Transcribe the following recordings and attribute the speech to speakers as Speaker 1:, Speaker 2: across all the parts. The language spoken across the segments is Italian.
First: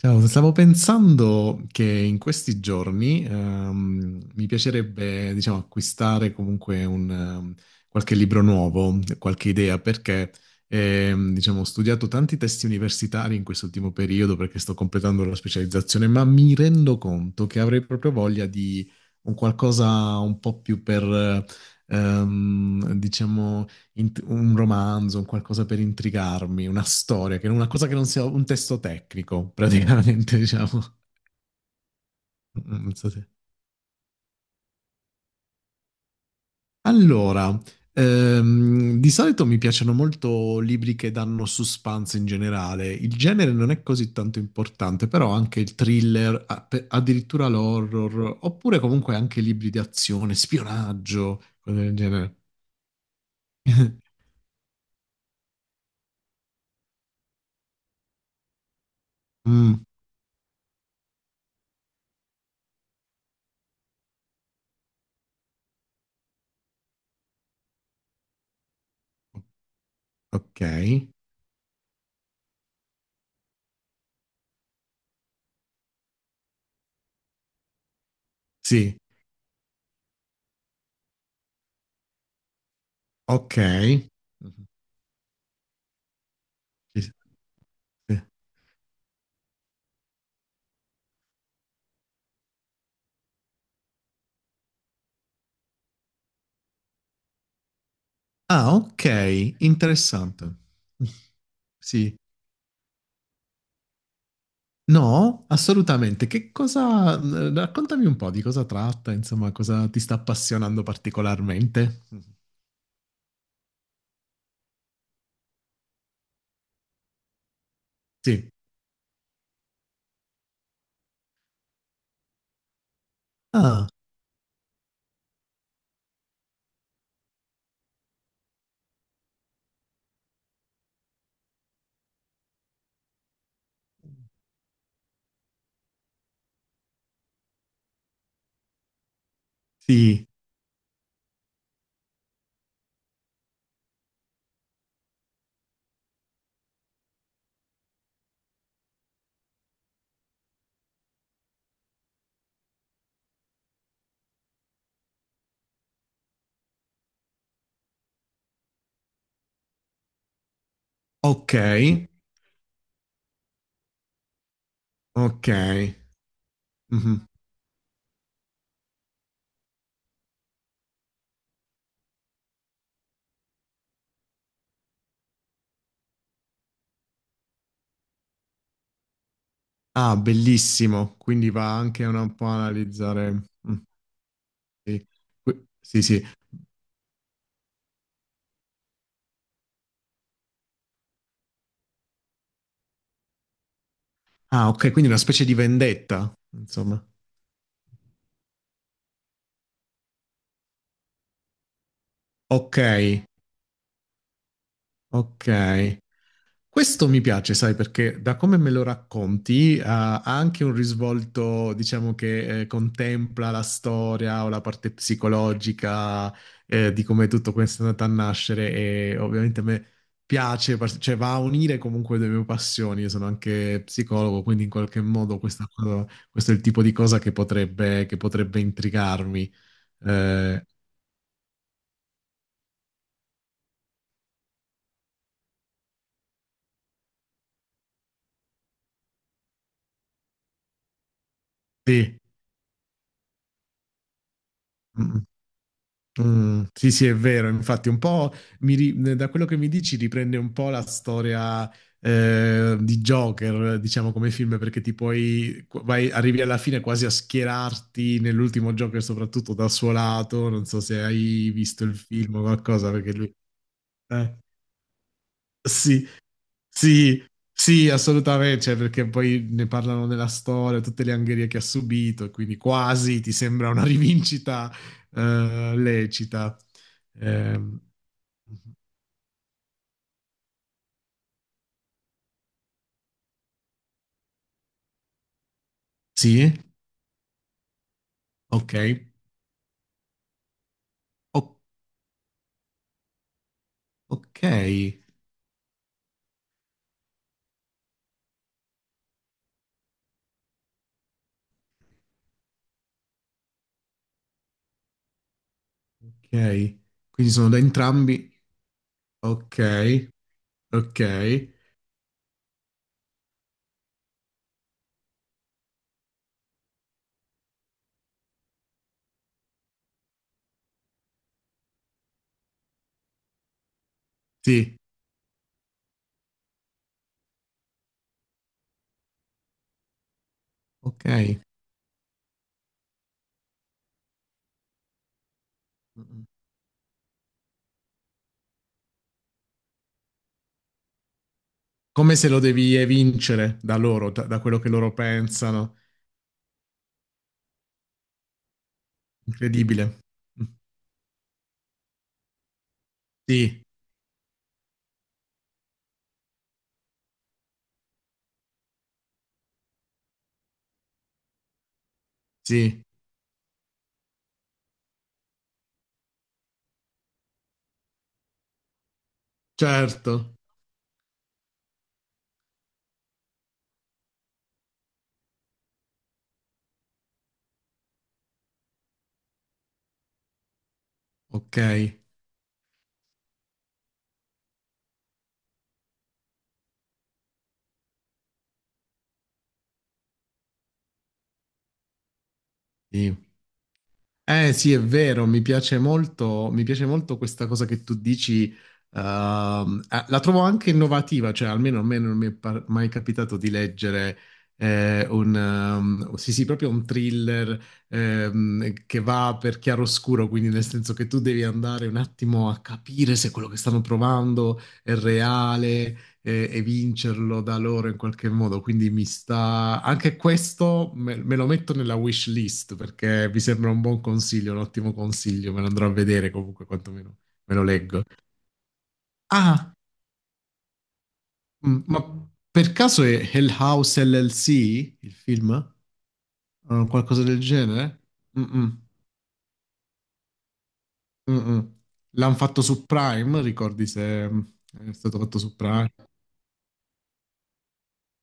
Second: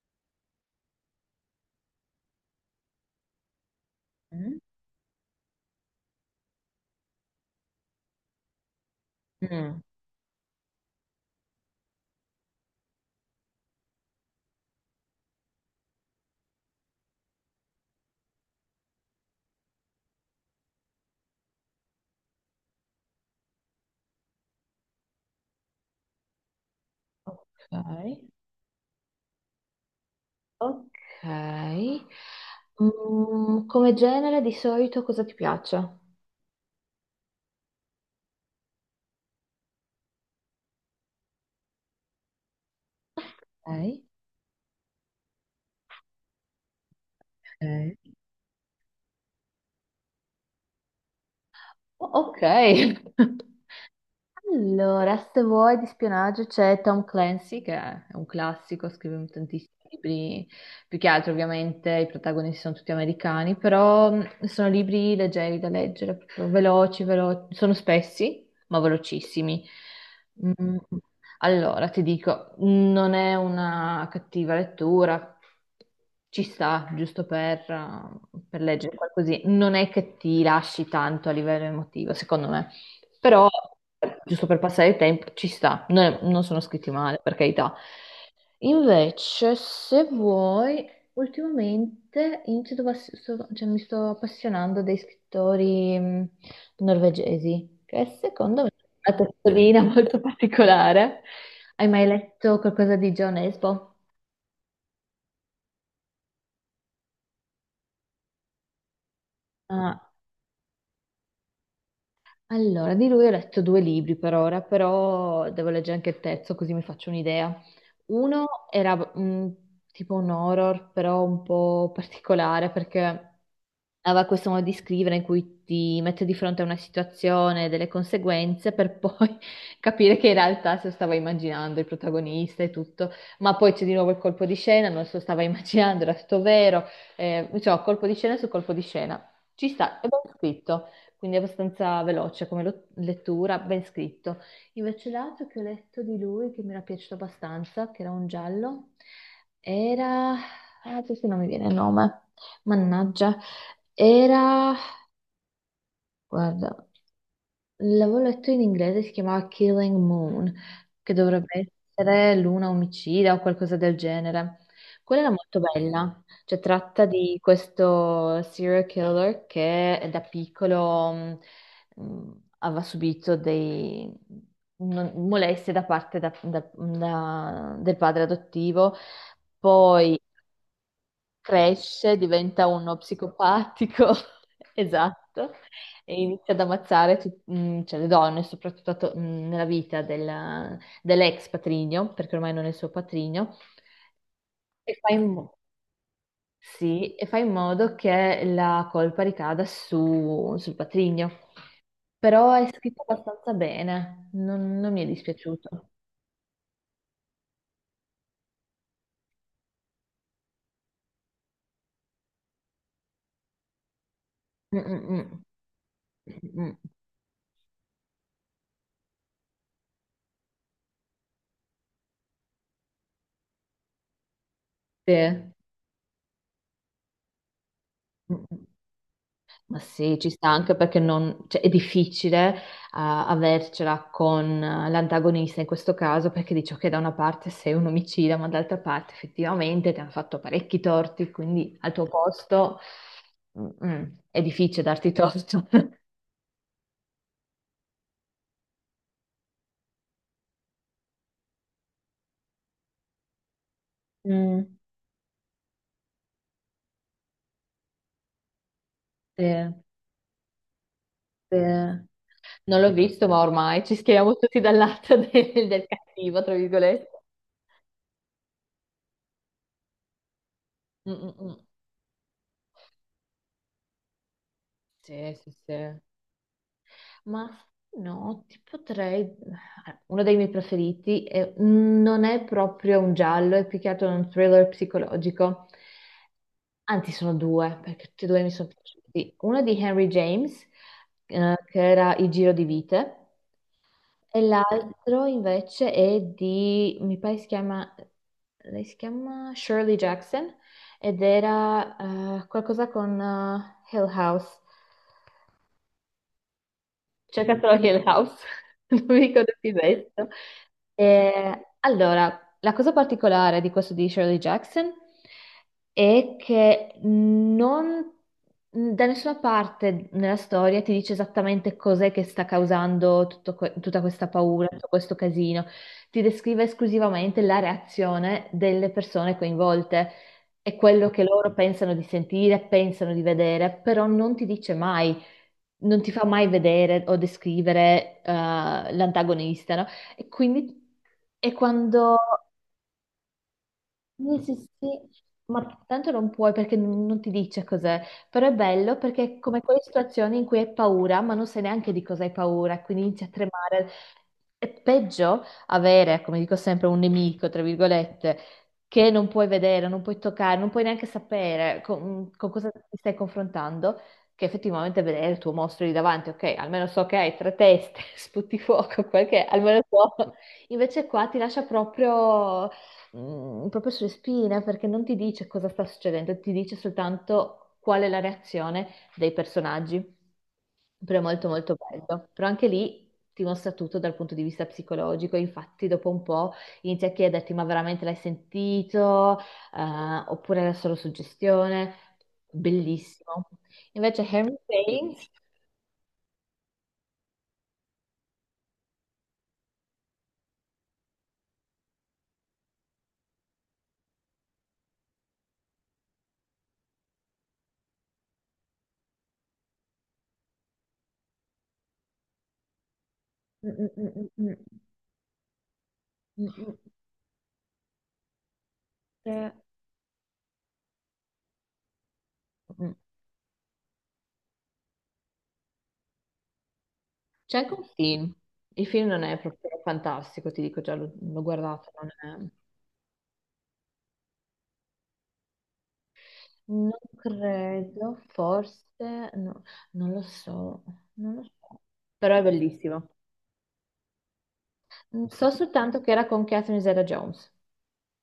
Speaker 1: Ciao, stavo pensando che in questi giorni mi
Speaker 2: Mm,
Speaker 1: piacerebbe, diciamo, acquistare comunque qualche libro nuovo, qualche
Speaker 2: mm.
Speaker 1: idea, perché diciamo, ho studiato tanti testi universitari in quest'ultimo periodo perché sto completando la specializzazione, ma mi rendo conto che avrei proprio voglia di un qualcosa un po' più per, diciamo, un romanzo, un qualcosa per intrigarmi, una storia, che una cosa che non sia
Speaker 2: Ok.
Speaker 1: un testo tecnico, praticamente,
Speaker 2: Ok.
Speaker 1: diciamo. Non so se-
Speaker 2: Come genere di solito cosa ti piace?
Speaker 1: Allora, di solito mi piacciono molto libri che danno suspense in generale. Il genere non è
Speaker 2: Ok.
Speaker 1: così tanto importante, però anche il thriller, addirittura
Speaker 2: Ok.
Speaker 1: l'horror, oppure comunque anche libri di azione, spionaggio, cose del
Speaker 2: Oh,
Speaker 1: genere.
Speaker 2: ok. Allora, se vuoi di spionaggio c'è Tom Clancy, che è un classico, scrive tantissimi
Speaker 1: Mm,
Speaker 2: libri, più che altro ovviamente i protagonisti sono tutti americani, però sono libri leggeri da leggere, proprio veloci, sono spessi, ma velocissimi.
Speaker 1: ok,
Speaker 2: Mm, Allora, ti dico, non è una cattiva lettura, ci sta, giusto per leggere
Speaker 1: sì,
Speaker 2: qualcosina, non è che ti lasci tanto a livello emotivo, secondo me, però
Speaker 1: ok.
Speaker 2: giusto per
Speaker 1: Mhm.
Speaker 2: passare il tempo, ci sta, non sono scritti
Speaker 1: Sì,
Speaker 2: male, per carità.
Speaker 1: sì.
Speaker 2: Invece, se vuoi, ultimamente inizio a pass- sto- cioè, mi sto appassionando dei scrittori norvegesi, che secondo me
Speaker 1: Ah, ok,
Speaker 2: ha una testolina molto
Speaker 1: interessante.
Speaker 2: particolare. Hai mai
Speaker 1: Sì.
Speaker 2: letto qualcosa di John Esbo?
Speaker 1: No, assolutamente. Raccontami un po' di cosa tratta, insomma, cosa ti
Speaker 2: Ah,
Speaker 1: sta appassionando particolarmente.
Speaker 2: allora, di lui ho letto due libri per ora, però devo leggere anche il terzo così mi faccio un'idea. Uno
Speaker 1: Sì.
Speaker 2: era tipo un horror, però un po' particolare perché
Speaker 1: Ah,
Speaker 2: aveva questo modo di scrivere in cui ti mette di fronte a una situazione, delle conseguenze, per poi capire che in realtà se lo stava immaginando il protagonista e tutto, ma poi c'è di nuovo il colpo di scena, non se lo stava immaginando, era tutto vero, insomma, colpo di scena su colpo di scena. Ci sta, è ben
Speaker 1: sì.
Speaker 2: scritto, quindi abbastanza veloce come lettura, ben scritto. Invece l'altro che ho letto di lui, che mi era piaciuto abbastanza, che era un giallo, era, ah, adesso non mi viene il nome, mannaggia, era, guarda. L'avevo letto in inglese, si chiamava Killing Moon, che
Speaker 1: Ok,
Speaker 2: dovrebbe essere Luna omicida o qualcosa del genere. Quella era
Speaker 1: ok.
Speaker 2: molto bella, cioè tratta
Speaker 1: Mhm.
Speaker 2: di questo serial killer che da piccolo mh, aveva subito dei molestie da parte del padre adottivo,
Speaker 1: Ah,
Speaker 2: poi
Speaker 1: bellissimo. Quindi va anche
Speaker 2: cresce,
Speaker 1: un po' a
Speaker 2: diventa uno
Speaker 1: analizzare. Mm,
Speaker 2: psicopatico,
Speaker 1: sì.
Speaker 2: esatto,
Speaker 1: Sì,
Speaker 2: e
Speaker 1: sì.
Speaker 2: inizia ad ammazzare cioè, le donne, soprattutto nella vita dell'ex patrigno, perché ormai non è il suo patrigno,
Speaker 1: Ah,
Speaker 2: e
Speaker 1: ok,
Speaker 2: fa
Speaker 1: quindi una
Speaker 2: in,
Speaker 1: specie
Speaker 2: mo-
Speaker 1: di vendetta, insomma.
Speaker 2: sì, e fa in modo che la colpa ricada sul patrigno. Però è
Speaker 1: Ok,
Speaker 2: scritto abbastanza bene, non mi è dispiaciuto.
Speaker 1: ok. Questo mi piace, sai, perché da come me lo racconti, ha anche un risvolto, diciamo, che contempla la storia o la
Speaker 2: Mm,
Speaker 1: parte
Speaker 2: mm, mm.
Speaker 1: psicologica
Speaker 2: Mm, mm.
Speaker 1: eh, di come tutto questo è andato a nascere e ovviamente a me piace, cioè va a unire comunque le mie passioni, io sono anche psicologo, quindi in qualche modo
Speaker 2: Sì.
Speaker 1: questo è il tipo di cosa che
Speaker 2: Mm,
Speaker 1: potrebbe
Speaker 2: mm.
Speaker 1: intrigarmi.
Speaker 2: Ma sì, ci sta
Speaker 1: Eh,
Speaker 2: anche perché cioè, è difficile avercela con l'antagonista in questo caso perché dice che da una parte sei un omicida, ma dall'altra parte effettivamente ti hanno fatto parecchi torti, quindi al tuo
Speaker 1: sì.
Speaker 2: posto mm, mm, è difficile darti torto.
Speaker 1: Mm, sì, sì, è vero. Infatti, un po' da quello che mi dici riprende un po' la storia di Joker, diciamo come film,
Speaker 2: Mm,
Speaker 1: perché arrivi alla fine quasi a schierarti nell'ultimo Joker,
Speaker 2: sì,
Speaker 1: soprattutto dal suo lato. Non so se hai
Speaker 2: sì.
Speaker 1: visto il film o
Speaker 2: Non
Speaker 1: qualcosa,
Speaker 2: l'ho
Speaker 1: perché
Speaker 2: visto,
Speaker 1: lui.
Speaker 2: ma ormai ci schieriamo
Speaker 1: Eh,
Speaker 2: tutti dal lato del
Speaker 1: sì,
Speaker 2: cattivo, tra virgolette.
Speaker 1: sì, sì, assolutamente. Cioè, perché poi ne parlano della storia, tutte
Speaker 2: Mm,
Speaker 1: le
Speaker 2: mm,
Speaker 1: angherie che ha
Speaker 2: mm.
Speaker 1: subito, e quindi quasi ti sembra una rivincita
Speaker 2: Sì, sì, sì.
Speaker 1: lecita.
Speaker 2: Ma
Speaker 1: Ehm,
Speaker 2: no, ti potrei. Uno dei miei preferiti non è proprio un giallo, è più che altro un thriller psicologico.
Speaker 1: sì?
Speaker 2: Anzi, sono due, perché tutti e due mi sono
Speaker 1: Ok.
Speaker 2: piaciuti. Uno di Henry James,
Speaker 1: O-
Speaker 2: che era Il giro di vite, e
Speaker 1: ok.
Speaker 2: l'altro invece è di, mi pare si chiama, lei si chiama Shirley Jackson, ed era qualcosa con Hill House.
Speaker 1: Ok. Quindi sono da
Speaker 2: Cercatelo anche il
Speaker 1: entrambi.
Speaker 2: house, non mi ricordo più il
Speaker 1: Ok.
Speaker 2: resto.
Speaker 1: Ok.
Speaker 2: Allora, la cosa particolare di questo di Shirley Jackson è che non da nessuna parte nella storia ti dice esattamente cos'è che sta causando tutto tutta questa paura,
Speaker 1: Sì.
Speaker 2: tutto questo casino. Ti descrive esclusivamente la reazione delle persone coinvolte e
Speaker 1: Ok.
Speaker 2: quello che loro pensano di sentire, pensano di vedere, però non ti dice mai, non ti fa mai vedere o descrivere l'antagonista, no? E quindi, e
Speaker 1: Come
Speaker 2: quando,
Speaker 1: se lo devi evincere da loro, da
Speaker 2: sì, sì,
Speaker 1: quello che loro
Speaker 2: sì,
Speaker 1: pensano.
Speaker 2: ma tanto non puoi perché non ti dice cos'è, però è bello perché è come quelle
Speaker 1: Incredibile.
Speaker 2: situazioni in cui hai paura, ma non sai neanche di cosa hai paura, quindi inizi a
Speaker 1: Sì.
Speaker 2: tremare. È peggio avere, come dico sempre, un nemico, tra virgolette, che non puoi vedere, non puoi toccare, non puoi neanche sapere con cosa
Speaker 1: Sì.
Speaker 2: ti stai confrontando, che effettivamente vedere il tuo mostro lì davanti, ok, almeno so che hai tre teste, sputi fuoco, quel che è, almeno
Speaker 1: Certo.
Speaker 2: so. Invece qua ti lascia proprio proprio sulle spine perché non ti dice cosa sta succedendo, ti dice soltanto qual è la reazione dei personaggi. Però è molto
Speaker 1: Ok.
Speaker 2: molto bello. Però anche lì ti mostra tutto dal punto di vista psicologico. Infatti, dopo un po' inizia a chiederti: ma veramente l'hai sentito? Oppure era solo suggestione?
Speaker 1: Sì.
Speaker 2: Bellissimo. Invece,
Speaker 1: Eh
Speaker 2: Henry
Speaker 1: sì, è vero,
Speaker 2: James.
Speaker 1: mi piace molto questa cosa che tu dici, la trovo anche innovativa, cioè almeno a me non mi è mai capitato di leggere sì sì, proprio un thriller, che va per chiaroscuro, quindi nel senso che tu devi andare un attimo a capire se quello che
Speaker 2: Mm,
Speaker 1: stanno
Speaker 2: mm, mm, mm,
Speaker 1: provando è reale,
Speaker 2: mm,
Speaker 1: e,
Speaker 2: mm,
Speaker 1: e
Speaker 2: mm,
Speaker 1: vincerlo da loro in qualche modo. Quindi mi
Speaker 2: eh,
Speaker 1: sta anche questo, me lo metto nella wish list
Speaker 2: mm,
Speaker 1: perché mi sembra un buon consiglio, un ottimo consiglio. Me lo andrò a vedere comunque, quantomeno me
Speaker 2: C'è
Speaker 1: lo
Speaker 2: anche un
Speaker 1: leggo.
Speaker 2: film. Il film non è
Speaker 1: Ah,
Speaker 2: proprio fantastico, ti dico già, l'ho guardato,
Speaker 1: ma
Speaker 2: non è.
Speaker 1: per caso è Hell House LLC il film?
Speaker 2: Non
Speaker 1: Qualcosa del genere?
Speaker 2: credo,
Speaker 1: Mm-mm,
Speaker 2: forse, no, non lo so, non lo
Speaker 1: mm-mm.
Speaker 2: so.
Speaker 1: L'hanno
Speaker 2: Però è
Speaker 1: fatto su
Speaker 2: bellissimo.
Speaker 1: Prime, ricordi se è stato fatto
Speaker 2: So
Speaker 1: su Prime?
Speaker 2: soltanto che era con Catherine Zeta-Jones.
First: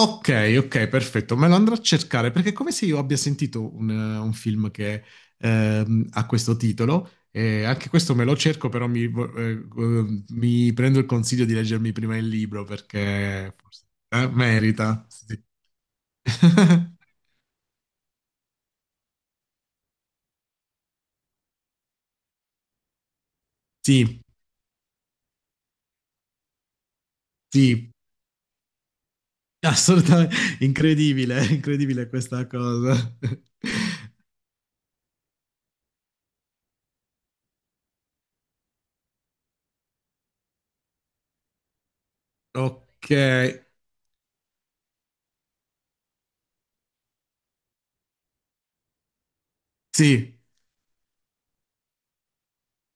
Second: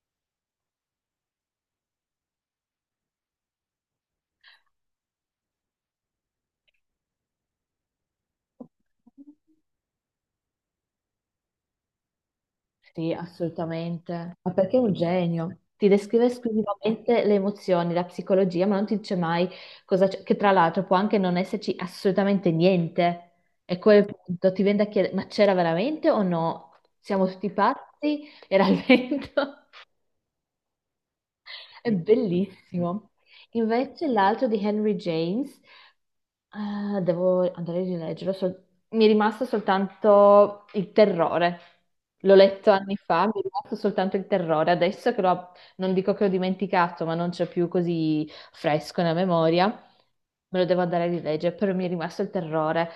Speaker 1: Ok, ok, perfetto. Me lo andrò a cercare perché è come se io abbia sentito un film che ha questo titolo. E anche questo me lo cerco, però mi prendo il consiglio di leggermi prima il libro
Speaker 2: Sì,
Speaker 1: perché forse,
Speaker 2: assolutamente. Ma perché è un
Speaker 1: merita. Sì.
Speaker 2: genio? Ti descrive esclusivamente le emozioni, la psicologia, ma non ti dice mai cosa c'è, che tra l'altro può anche non esserci assolutamente niente. E a quel
Speaker 1: Sì,
Speaker 2: punto ti viene da chiedere, ma c'era veramente o no? Siamo tutti
Speaker 1: sì,
Speaker 2: pazzi? Era il vento?
Speaker 1: assolutamente incredibile,
Speaker 2: È
Speaker 1: incredibile questa cosa.
Speaker 2: bellissimo. Invece l'altro di Henry James, devo andare a rileggerlo. Mi è rimasto soltanto il terrore. L'ho letto anni
Speaker 1: Ok,
Speaker 2: fa, mi è rimasto soltanto il terrore. Adesso che l'ho, non dico che l'ho dimenticato, ma non c'è più così fresco nella memoria,
Speaker 1: sì,
Speaker 2: me lo devo andare a rileggere, però mi è rimasto il terrore.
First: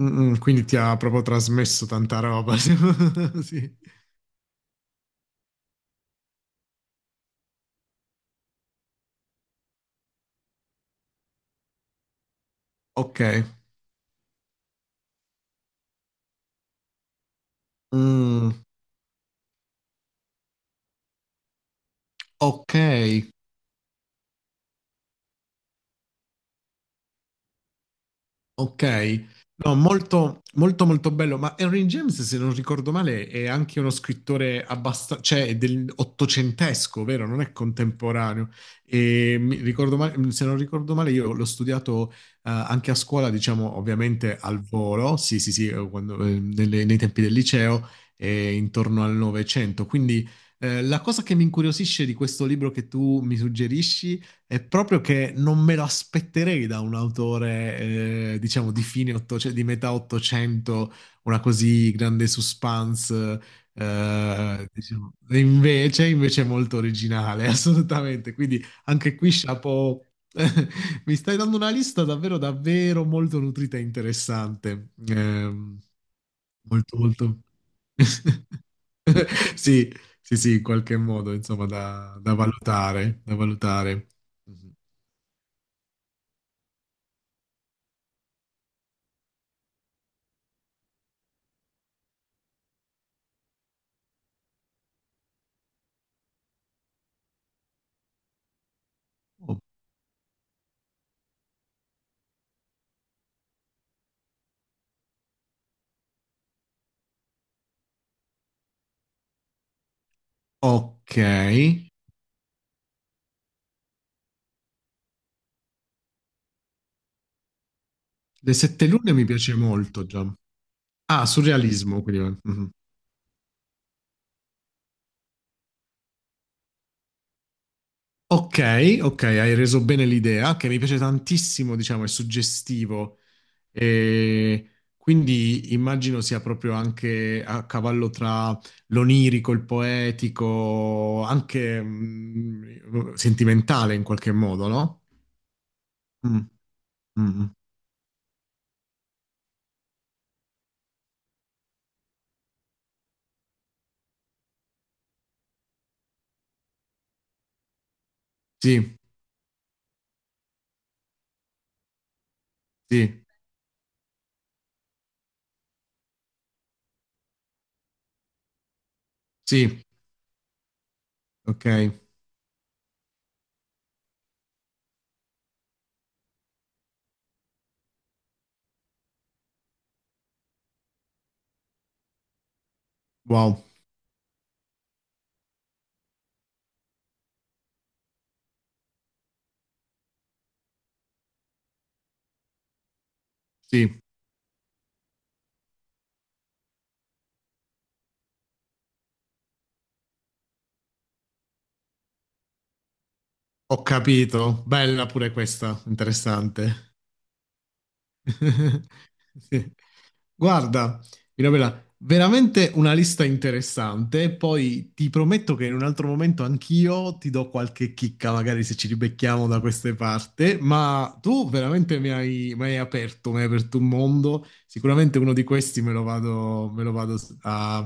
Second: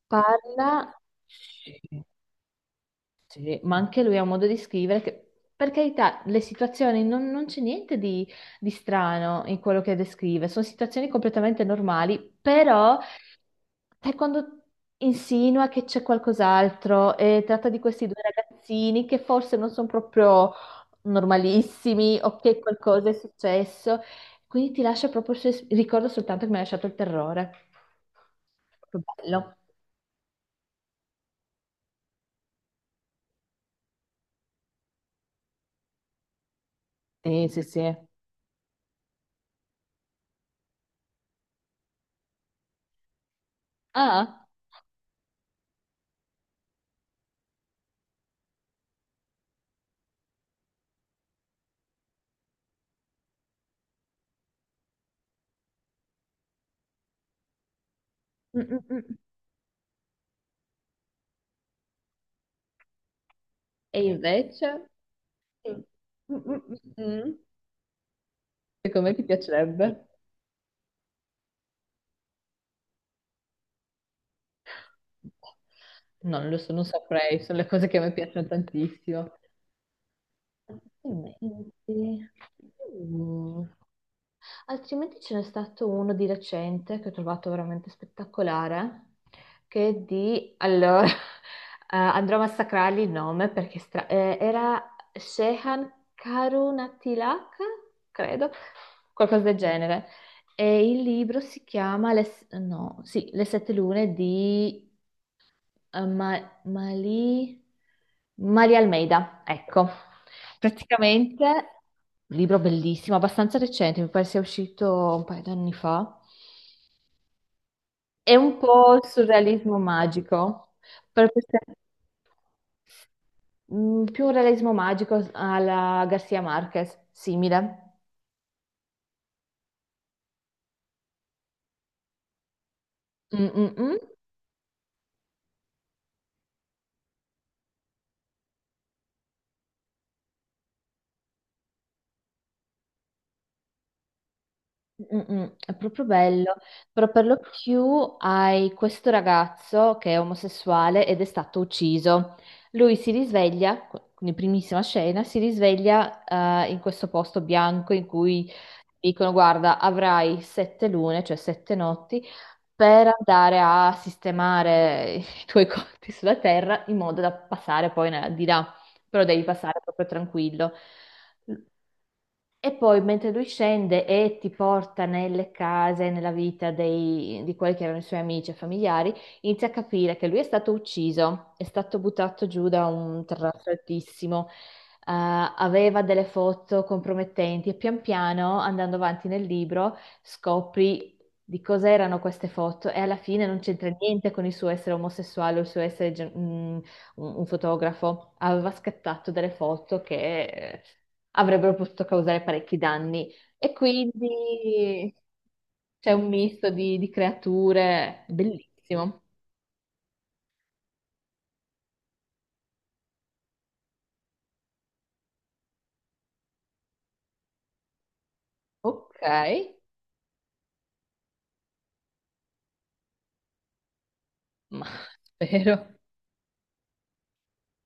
Speaker 1: Mm, quindi ti
Speaker 2: Parla.
Speaker 1: ha proprio trasmesso tanta roba.
Speaker 2: Sì, ma
Speaker 1: Sì.
Speaker 2: anche lui ha un modo di scrivere che, per carità, le situazioni non c'è niente di strano in quello che descrive, sono situazioni completamente normali, però
Speaker 1: Ok.
Speaker 2: sai quando insinua che c'è qualcos'altro e tratta di questi due
Speaker 1: Mm,
Speaker 2: ragazzini che forse non sono proprio normalissimi o che
Speaker 1: ok,
Speaker 2: qualcosa è successo, quindi ti lascia proprio, il ricordo soltanto che mi ha lasciato il terrore. Proprio
Speaker 1: ok.
Speaker 2: bello.
Speaker 1: No, molto, molto, molto bello. Ma Henry James, se non ricordo male, è anche uno scrittore abbastanza, cioè è del ottocentesco, vero? Non
Speaker 2: Sì,
Speaker 1: è
Speaker 2: sì, sì.
Speaker 1: contemporaneo. Se non ricordo male, io l'ho studiato anche a scuola, diciamo, ovviamente
Speaker 2: Ah.
Speaker 1: al volo, sì, sì, sì, nei tempi del liceo, intorno al Novecento. Quindi la cosa che mi incuriosisce di questo libro che tu mi suggerisci è proprio che non me lo aspetterei da un autore,
Speaker 2: Mm,
Speaker 1: diciamo,
Speaker 2: mm,
Speaker 1: di fine
Speaker 2: mm.
Speaker 1: 800 di metà 800, una così grande suspense.
Speaker 2: E invece?
Speaker 1: Diciamo. E
Speaker 2: Mm,
Speaker 1: invece, invece è
Speaker 2: mm,
Speaker 1: molto
Speaker 2: mm, mm.
Speaker 1: originale, assolutamente. Quindi
Speaker 2: Secondo me
Speaker 1: anche
Speaker 2: ti
Speaker 1: qui, chapeau.
Speaker 2: piacerebbe?
Speaker 1: Mi stai dando una lista davvero, davvero molto nutrita e interessante.
Speaker 2: Non lo so, non
Speaker 1: Molto, molto.
Speaker 2: saprei, sono le cose che a me piacciono tantissimo.
Speaker 1: Sì, sì, sì, in qualche modo, insomma,
Speaker 2: Altrimenti,
Speaker 1: da valutare, da
Speaker 2: mm.
Speaker 1: valutare. Mhm.
Speaker 2: Altrimenti ce n'è stato uno di recente che ho trovato veramente spettacolare, che è di. Allora, andrò a massacrargli il nome perché è era Shehan Karunatilaka, credo, qualcosa del
Speaker 1: O-
Speaker 2: genere. E il libro si chiama Le, no, sì, Le sette lune di eh, Ma- Mali- Maria Almeida. Ecco,
Speaker 1: Ok.
Speaker 2: praticamente
Speaker 1: Le
Speaker 2: un libro bellissimo, abbastanza recente, mi pare sia uscito un paio di anni fa. È un
Speaker 1: sette
Speaker 2: po' il
Speaker 1: lune mi piace
Speaker 2: surrealismo
Speaker 1: molto, già.
Speaker 2: magico,
Speaker 1: Ah,
Speaker 2: per questa-
Speaker 1: surrealismo, quindi. Mhm.
Speaker 2: più un realismo magico alla Garcia Marquez, simile.
Speaker 1: Ok, ok, hai reso bene l'idea, che mi piace tantissimo, diciamo, è suggestivo.
Speaker 2: Mm, mm, mm.
Speaker 1: E quindi immagino sia proprio anche a cavallo tra l'onirico, il poetico, anche sentimentale in qualche modo, no?
Speaker 2: Mm-mm, è proprio
Speaker 1: Mm,
Speaker 2: bello, però
Speaker 1: mm,
Speaker 2: per lo
Speaker 1: mm.
Speaker 2: più hai questo ragazzo che è omosessuale ed è stato ucciso. Lui si risveglia, in primissima scena, si risveglia in questo posto bianco in cui
Speaker 1: Sì,
Speaker 2: dicono: Guarda, avrai sette lune, cioè sette notti, per
Speaker 1: sì,
Speaker 2: andare a sistemare i tuoi conti sulla terra in modo da passare poi di là, però devi passare
Speaker 1: sì,
Speaker 2: proprio tranquillo.
Speaker 1: ok,
Speaker 2: E poi mentre lui scende e ti porta nelle case, nella vita di quelli che erano i suoi amici e familiari, inizia a capire che lui è stato ucciso, è stato buttato giù da un
Speaker 1: wow,
Speaker 2: terrazzo altissimo, aveva delle foto compromettenti e pian piano, andando avanti nel libro, scopri di cosa erano queste foto e alla fine non c'entra
Speaker 1: sì,
Speaker 2: niente con il suo essere omosessuale o il suo essere un fotografo, aveva scattato delle foto che avrebbero potuto causare parecchi danni. E
Speaker 1: ho capito, bella
Speaker 2: quindi
Speaker 1: pure questa,
Speaker 2: c'è un misto
Speaker 1: interessante.
Speaker 2: di creature bellissimo.
Speaker 1: Sì. Guarda, Mirabella, veramente una lista interessante. Poi ti prometto che in un altro momento anch'io ti do qualche chicca, magari se ci
Speaker 2: Ok,
Speaker 1: ribecchiamo da queste parti. Ma tu veramente mi hai aperto un mondo.
Speaker 2: ma
Speaker 1: Sicuramente uno di questi
Speaker 2: spero.
Speaker 1: me lo vado a,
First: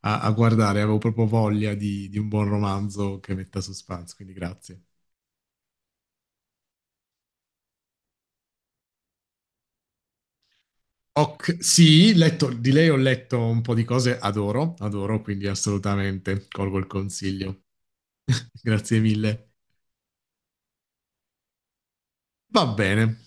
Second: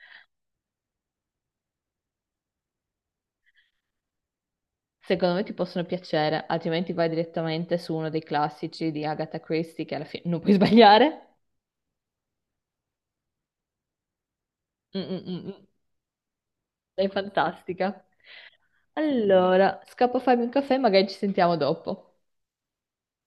Speaker 1: a guardare. Avevo proprio voglia di un buon romanzo che metta suspense, quindi grazie.
Speaker 2: Secondo me ti possono piacere, altrimenti vai direttamente su uno dei classici di Agatha Christie, che alla fine non puoi sbagliare.
Speaker 1: Ok, sì, di lei ho letto un po' di cose, adoro,
Speaker 2: Mm,
Speaker 1: adoro,
Speaker 2: mm, mm,
Speaker 1: quindi
Speaker 2: mm.
Speaker 1: assolutamente colgo il
Speaker 2: Sei
Speaker 1: consiglio.
Speaker 2: fantastica.
Speaker 1: Grazie mille.
Speaker 2: Allora, scappo a farmi un caffè, magari ci sentiamo dopo.
Speaker 1: Va bene.